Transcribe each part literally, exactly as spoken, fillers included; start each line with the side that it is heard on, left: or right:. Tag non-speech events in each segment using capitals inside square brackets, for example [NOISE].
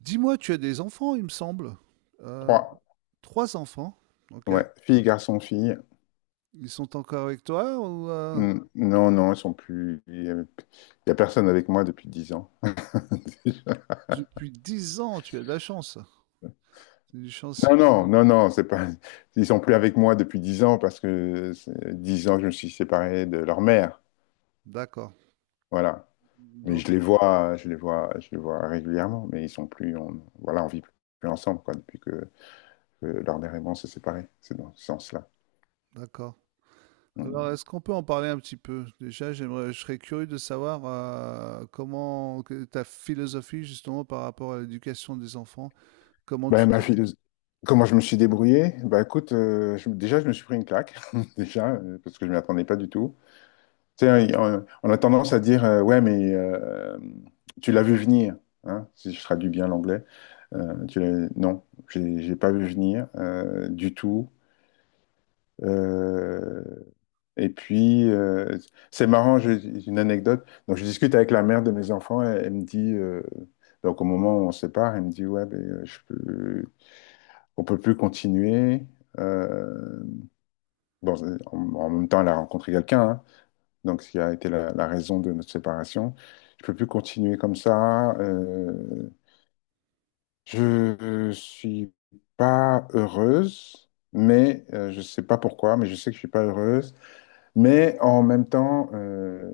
right: Dis-moi, tu as des enfants, il me semble. Euh,
left: Trois.
right: Trois enfants, ok.
left: Ouais. Fille, garçon, fille.
right: Ils sont encore avec toi ou euh,
left: Hmm. Non, non, ils sont plus. Il n'y a il y a personne avec moi depuis dix ans. [LAUGHS]
right: depuis dix ans, tu as de la chance. C'est du chancier.
left: Non, non, non, non, c'est pas. Ils sont plus avec moi depuis dix ans parce que c'est dix ans que je me suis séparé de leur mère.
right: D'accord.
left: Voilà. Mais
right: Donc,
left: je les vois, je les vois, je les vois régulièrement, mais ils sont plus. On, voilà, on vit plus ensemble, quoi, depuis que, que leur mère et moi on s'est séparés. C'est dans ce sens-là.
right: d'accord.
left: Mm.
right: Alors, est-ce qu'on peut en parler un petit peu? Déjà, j'aimerais, je serais curieux de savoir euh, comment que- ta philosophie justement par rapport à l'éducation des enfants. Comment
left: Ben,
right: tu
left: ma
right: t'es.
left: philosophie. Comment je me suis débrouillé? Bah écoute, euh, je- déjà je me suis pris une claque, [LAUGHS] déjà, euh, parce que je ne m'y attendais pas du tout. Tu sais, on on a tendance à dire, euh, ouais, mais euh, tu l'as vu venir, hein, si je traduis bien l'anglais. Euh, tu l'as- non, j'ai j'ai pas vu venir euh, du tout. Euh, et puis, euh, c'est marrant, j'ai j'ai une anecdote. Donc, je discute avec la mère de mes enfants, elle, elle me dit, euh, donc au moment où on se sépare, elle me dit, ouais, ben, euh, je peux, on peut plus continuer. Euh, bon, en, en même temps, elle a rencontré quelqu'un, hein, donc ce qui a été la, la raison de notre séparation. Je peux plus continuer comme ça. Euh, je suis pas heureuse, mais euh, je sais pas pourquoi, mais je sais que je suis pas heureuse. Mais en même temps, euh,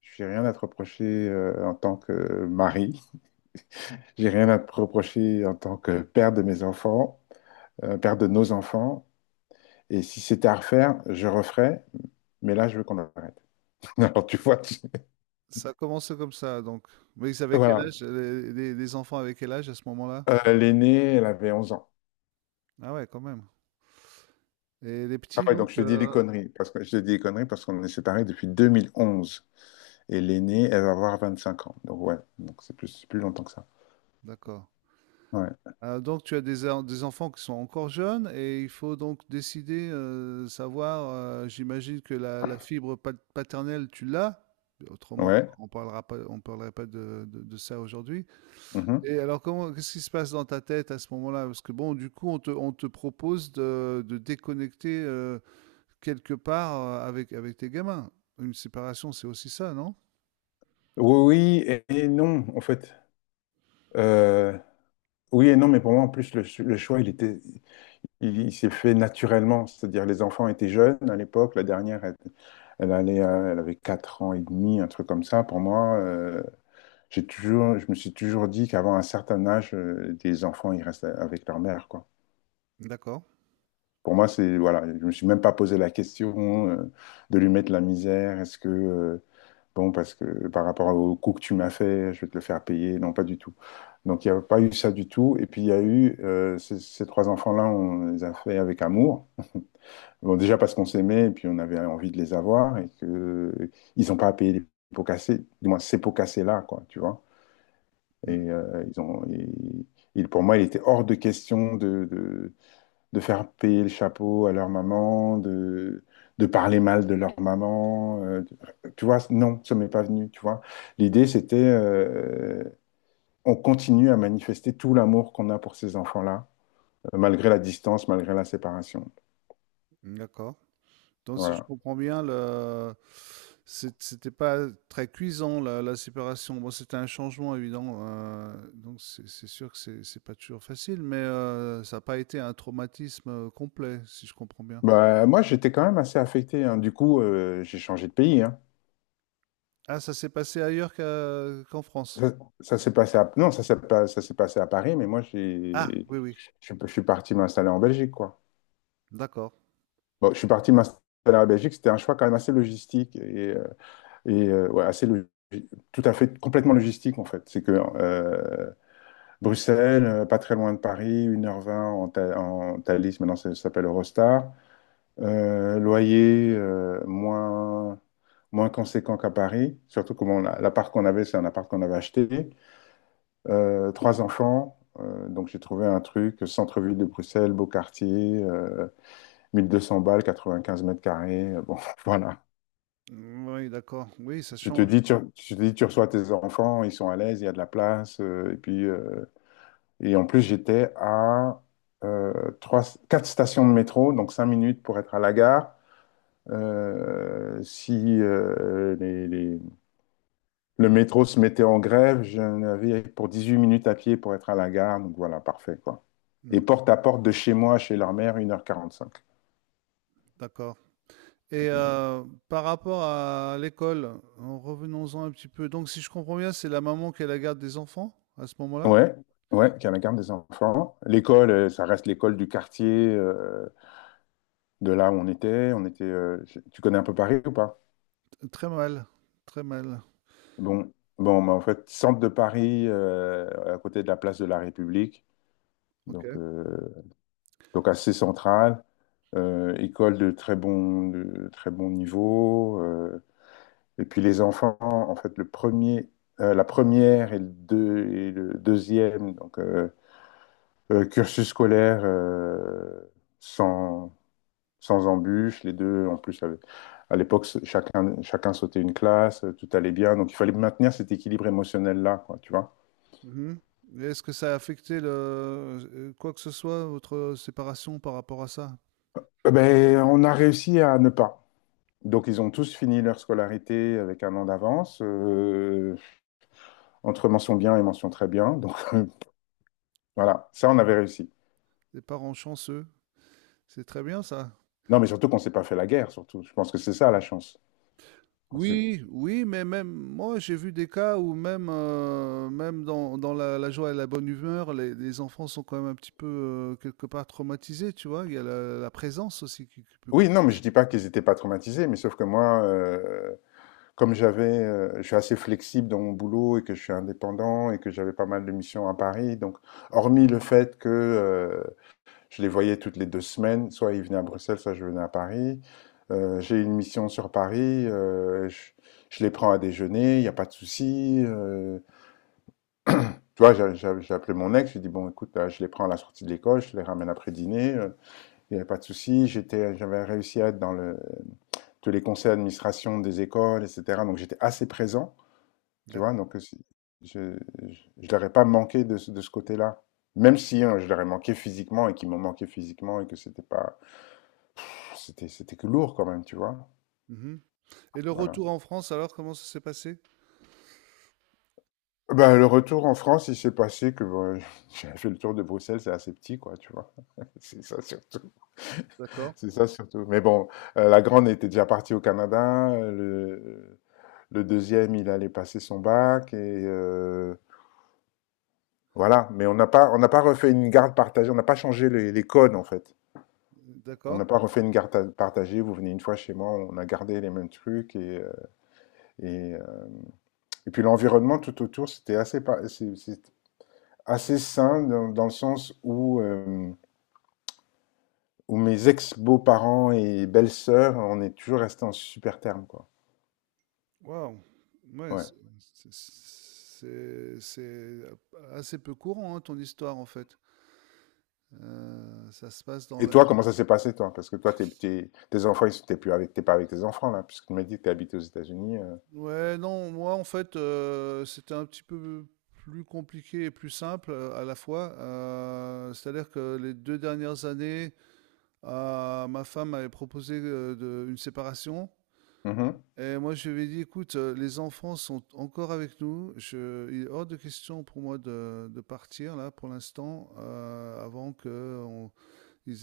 left: j'ai rien à te reprocher euh, en tant que mari. J'ai rien à te reprocher en tant que père de mes enfants, euh, père de nos enfants. Et si c'était à refaire, je referais. Mais là, je veux qu'on arrête. [LAUGHS] Alors, tu vois, tu-
right: Ça a commencé comme ça, donc. Mais ils avaient quel
left: voilà.
right: âge? Les, les- les enfants avaient quel âge à ce moment-là?
left: Euh, l'aînée, elle avait onze ans.
right: Ah ouais, quand même. Et les
left: Ah
right: petits,
left: ouais,
right: donc,
left: donc je te dis des
right: euh,
left: conneries, parce que je te dis des conneries parce qu'on est séparés depuis deux mille onze. Et l'aînée, elle va avoir vingt-cinq ans. Donc ouais, donc c'est plus, c'est plus longtemps que ça.
right: d'accord.
left: Ouais.
right: Heu, donc tu as des en des enfants qui sont encore jeunes et il faut donc décider, heu, savoir, heu, j'imagine que la la fibre pat paternelle tu l'as? Mais autrement,
left: Ouais.
right: on parlera pas on parlerait pas de de de ça aujourd'hui.
left: Mhm.
right: Et alors, comment qu'est-ce qui se passe dans ta tête à ce moment-là? Parce que bon, du coup, on te on te propose de de déconnecter, heu, quelque part, heu, avec avec tes gamins. Une séparation, c'est aussi ça, non?
left: Oui, oui et, et non, en fait. Euh, oui et non, mais pour moi, en plus, le, ch- le choix, il était, il, il s'est fait naturellement. C'est-à-dire, les enfants étaient jeunes à l'époque. La dernière, elle, elle allait, à- elle avait quatre ans et demi, un truc comme ça. Pour moi, euh, j'ai toujours, je me suis toujours dit qu'avant un certain âge, euh, des enfants, ils restent avec leur mère, quoi.
right: D'accord.
left: Pour moi, c'est, voilà, je me suis même pas posé la question euh, de lui mettre la misère. Est-ce que, euh, bon, parce que par rapport au coup que tu m'as fait, je vais te le faire payer. Non, pas du tout. Donc, il n'y a pas eu ça du tout. Et puis, il y a eu euh, ces, ces trois enfants-là, on les a fait avec amour. Bon, déjà parce qu'on s'aimait et puis on avait envie de les avoir et que euh, ils n'ont pas à payer les pots cassés, du moins ces pots cassés-là, quoi, tu vois. Et
right: Mmh.
left: euh, ils ont, et- il- Pour moi, il était hors de question de. de, de faire payer le chapeau à leur maman, de, de parler mal de leur maman. euh, de- tu vois, non, ça m'est pas venu, tu vois. L'idée, c'était, euh, on continue à manifester tout l'amour qu'on a pour ces enfants-là, euh, malgré la distance, malgré la séparation.
right: D'accord. Donc, si je
left: Voilà.
right: comprends bien, le... c'est- c'était pas très cuisant la- la séparation. Bon, c'était un changement évident, euh, donc c'est c'est sûr que c'est c'est pas toujours facile, mais euh, ça n'a pas été un traumatisme euh, complet, si je comprends bien.
left: Bah, moi, j'étais quand même assez affecté, hein. Du coup, euh, j'ai changé de pays, hein.
right: Ah, ça s'est passé ailleurs qu'à- qu'en France.
left: Ça, ça s'est passé à... Non, ça s'est pas- ça s'est passé à Paris, mais moi,
right: Ah,
left: j'ai...
right: oui, oui,
left: Je, je suis parti m'installer en Belgique, quoi.
right: d'accord.
left: Bon, je suis parti m'installer en Belgique, c'était un choix quand même assez logistique. Et, euh, Et euh, ouais, assez logique. Tout à fait, complètement logistique en fait. C'est que euh, Bruxelles, euh, pas très loin de Paris, une heure vingt en, Tha- en Thalys, maintenant ça, ça s'appelle Eurostar. Euh, loyer euh, moins, moins conséquent qu'à Paris, surtout que bon, la- l'appart qu'on avait, c'est un appart qu'on avait acheté. Euh, trois enfants, euh, donc j'ai trouvé un truc, centre-ville de Bruxelles, beau quartier, euh, mille deux cents balles, quatre-vingt-quinze mètres carrés. euh, bon, [LAUGHS] voilà.
right: Mm, oui, d'accord. Oui, ça
left: Je te
right: change.
left: dis, tu, je te dis, tu reçois tes enfants, ils sont à l'aise, il y a de la place. euh, et puis, euh, et en plus, j'étais à euh, trois, quatre stations de métro, donc cinq minutes pour être à la gare. Euh, si euh, les- les- le métro se mettait en grève, j'en avais pour huit minutes à pied pour être à la gare. Donc voilà, parfait, quoi. Et
right: Mm,
left: porte à porte de chez moi, chez leur mère, une heure quarante-cinq.
right: d'accord. Et
left: Donc,
right: euh, par rapport à l'école, en revenons-en un petit peu. Donc, si je comprends bien, c'est la maman qui a la garde des enfants à ce
left: euh,
right: moment-là?
left: ouais, ouais, qui est la garde des enfants. L'école, euh, ça reste l'école du quartier. Euh, de là où on était. On était euh, je- tu connais un peu Paris ou pas?
right: Très mal, très mal.
left: Bon, bon bah, en fait, centre de Paris, euh, à côté de la place de la République, donc,
right: OK.
left: euh, donc assez central, euh, école de très bon, de très bon, niveau. Euh, et puis les enfants, en fait, le premier, euh, la première et le, deux, et le deuxième donc, euh, euh, cursus scolaire euh, sans, sans embûches. Les deux, en plus, avaient- à l'époque, chacun, chacun sautait une classe, euh, tout allait bien. Donc, il fallait maintenir cet équilibre émotionnel-là, quoi, tu vois.
right: Mmh. Et est-ce que ça a affecté le, heu, quoi que ce soit, votre séparation par rapport à ça?
left: Eh ben, on a réussi à ne pas. Donc, ils ont tous fini leur scolarité avec un an d'avance, euh, entre mention bien et mention très bien. Donc, [LAUGHS]
right: Ouais.
left: voilà, ça, on avait réussi.
right: Les parents chanceux, c'est très bien ça.
left: Non, mais surtout qu'on s'est pas fait la guerre, surtout. Je pense que c'est ça, la chance. Qu'on s'est-
right: Oui, oui, mais même moi, j'ai vu des cas où même, heu, même dans dans la la joie et la bonne humeur, les les enfants sont quand même un petit peu, heu, quelque part traumatisés, tu vois? Il y a la la présence aussi qui qui peut
left: Oui, non,
right: compter
left: mais je
right: aussi.
left: dis pas qu'ils étaient pas traumatisés, mais sauf que moi, euh, comme j'avais, euh, je suis assez flexible dans mon boulot et que je suis indépendant et que j'avais pas mal de missions à Paris, donc hormis le fait que euh, je les voyais toutes les deux semaines, soit ils venaient à Bruxelles, soit je venais à Paris, euh, j'ai une mission sur Paris, euh, je, je les prends à déjeuner, il n'y a pas de souci. euh, [CLEARS THROAT] tu
right: Mmh,
left: vois, j'a- j'a- j'ai appelé mon ex, je lui ai dit, bon, écoute, là, je les prends à la sortie de l'école, je les ramène après dîner, euh, il n'y avait pas de souci. J'étais, j'avais réussi à être dans le, tous les conseils d'administration des écoles, et cetera. Donc j'étais assez présent. Tu vois,
right: d'acc
left: donc c'est- je ne leur ai pas manqué de, ce- de ce côté-là. Même si hein, je leur ai manqué physiquement et qu'ils m'ont manqué physiquement et que c'était pas, c'était c'était que lourd quand même, tu vois.
right: mmh Et le
left: Voilà.
right: retour en France, alors, comment ça s'est passé?
left: Ben, le retour en France, il s'est passé que bon, [LAUGHS] j'avais fait le tour de Bruxelles, c'est assez petit, quoi, tu vois. [LAUGHS] C'est ça surtout.
right: D'accord,
left: C'est ça surtout. Mais bon, euh, la grande était déjà partie au Canada. euh, Le, le deuxième, il allait passer son bac et euh, voilà. Mais on n'a pas, on n'a pas refait une garde partagée. On n'a pas changé les, les codes en fait. On n'a
right: d'accord.
left: pas refait une garde partagée, vous venez une fois chez moi, on a gardé les mêmes trucs. Et, euh, et, euh, et puis l'environnement tout autour, c'était assez, pa- assez sain dans, dans le sens où, euh, où mes ex-beaux-parents et belles-sœurs, on est toujours restés en super terme, quoi.
right: Waouh! Ouais,
left: Ouais.
right: c'est c'est c'est assez peu courant, hein, ton histoire, en fait. Heu, ça se passe dans
left: Et
right: la.
left: toi, comment ça s'est passé, toi? Parce que toi, t'es, t'es- tes enfants, ils sont- t'es plus avec, t'es pas avec tes enfants, là, puisque tu m'as dit que t'es habité aux États-Unis. euh.
right: Ouais, non, moi, en fait, heu, c'était un petit peu plus compliqué et plus simple, heu, à la fois. Heu, c'est-à-dire que les deux dernières années, heu, ma femme m'avait proposé, heu, de une séparation.
left: Mhm.
right: Et moi, je lui ai dit, écoute, euh, les enfants sont encore avec nous. Je, il est hors de question pour moi de, de partir là pour l'instant, euh, avant qu'ils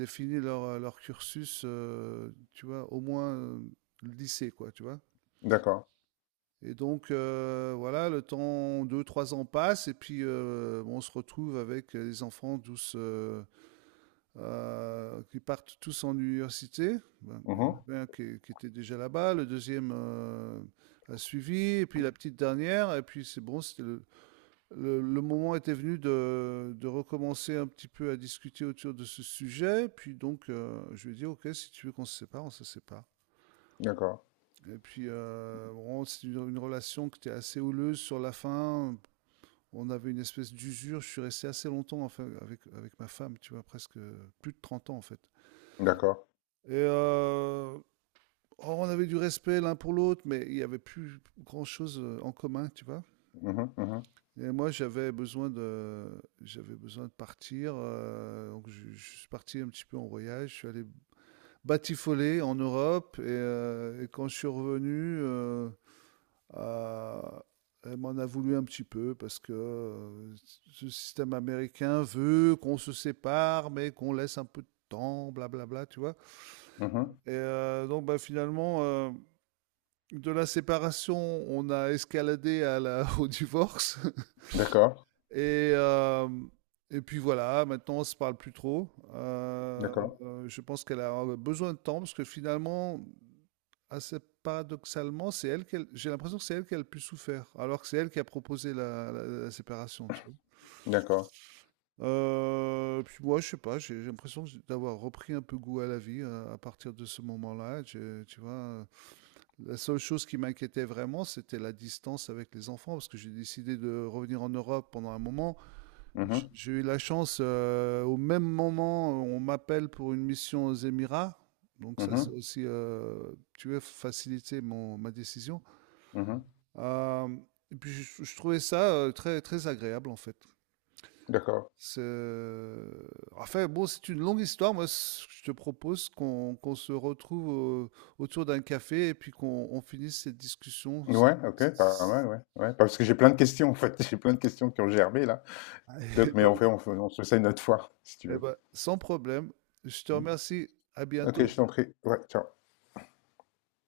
right: aient fini leur, euh, leur cursus, euh, tu vois, au moins euh, le lycée, quoi, tu vois.
left: D'accord.
right: Et donc, euh, voilà, le temps, deux, trois ans passe, et puis euh, on se retrouve avec les enfants tous, euh, qui partent tous en université. Ben, il y en
left: Mhm.
right: avait un qui, qui était déjà là-bas, le deuxième euh, a suivi, et puis la petite dernière, et puis c'est bon, c'était le, le- le moment était venu de, de recommencer un petit peu à discuter autour de ce sujet, puis donc euh, je lui ai dit, ok, si tu veux qu'on se sépare, on se sépare.
left: D'accord.
right: Et puis, euh, bon, c'est une, une relation qui était assez houleuse sur la fin. On avait une espèce d'usure. Je suis resté assez longtemps enfin, avec, avec ma femme, tu vois, presque plus de trente ans en fait.
left: D'accord.
right: Et euh, oh, on avait du respect l'un pour l'autre, mais il n'y avait plus grand-chose euh, en commun, tu vois.
left: Mhm. Mhm.
right: Et moi, j'avais besoin de, j'avais besoin de partir. Euh, donc, je, je suis parti un petit peu en voyage. Je suis allé batifoler en Europe. Et, euh, et quand je suis revenu, euh, euh, elle m'en a voulu un petit peu parce que euh, ce système américain veut qu'on se sépare, mais qu'on laisse un peu de temps, blablabla, tu vois.
left: Mhm.
right: Et euh, donc, bah, finalement, euh, de la séparation, on a escaladé à la, [LAUGHS] au divorce.
left: D'accord.
right: Et, euh, et puis voilà, maintenant, on se parle plus trop. Euh,
left: D'accord.
right: euh, je pense qu'elle a besoin de temps parce que finalement, assez paradoxalement, c'est elle qu'elle, j'ai l'impression que c'est elle qui a le plus souffert, alors que c'est elle qui a proposé la, la- la séparation, tu vois.
left: D'accord.
right: Euh, puis moi, je sais pas, j'ai j'ai l'impression que j'ai- d'avoir repris un peu goût à la vie euh, à partir de ce moment-là. Tu, tu vois, la seule chose qui m'inquiétait vraiment, c'était la distance avec les enfants, parce que j'ai décidé de revenir en Europe pendant un moment. J-
left: Mhm.
right: J'ai eu la chance, euh, au même moment, on m'appelle pour une mission aux Émirats, donc ça c'est
left: Mhm.
right: aussi, euh, tu veux, faciliter mon, ma décision.
left: Mhm.
right: Euh, et puis je, je trouvais ça euh, très, très agréable en fait.
left: D'accord.
right: C'est- Enfin, bon, c'est une longue histoire. Moi, c- je te propose qu'on qu'on se retrouve au- autour d'un café et puis qu'on on finisse cette discussion.
left: Ouais, OK, pas
right: [LAUGHS]
left: mal, ouais, ouais. Parce que j'ai plein de questions, en fait. [LAUGHS] J'ai plein de questions qui ont germé, là.
right: Eh
left: Donc mais en fait
right: ben,
left: on fait on se fait ça une autre fois, si tu
right: eh
left: veux.
right: ben, sans problème. Je te
left: Mmh.
right: remercie. À
left: OK, je
right: bientôt.
left: t'en prie. Ouais, ciao.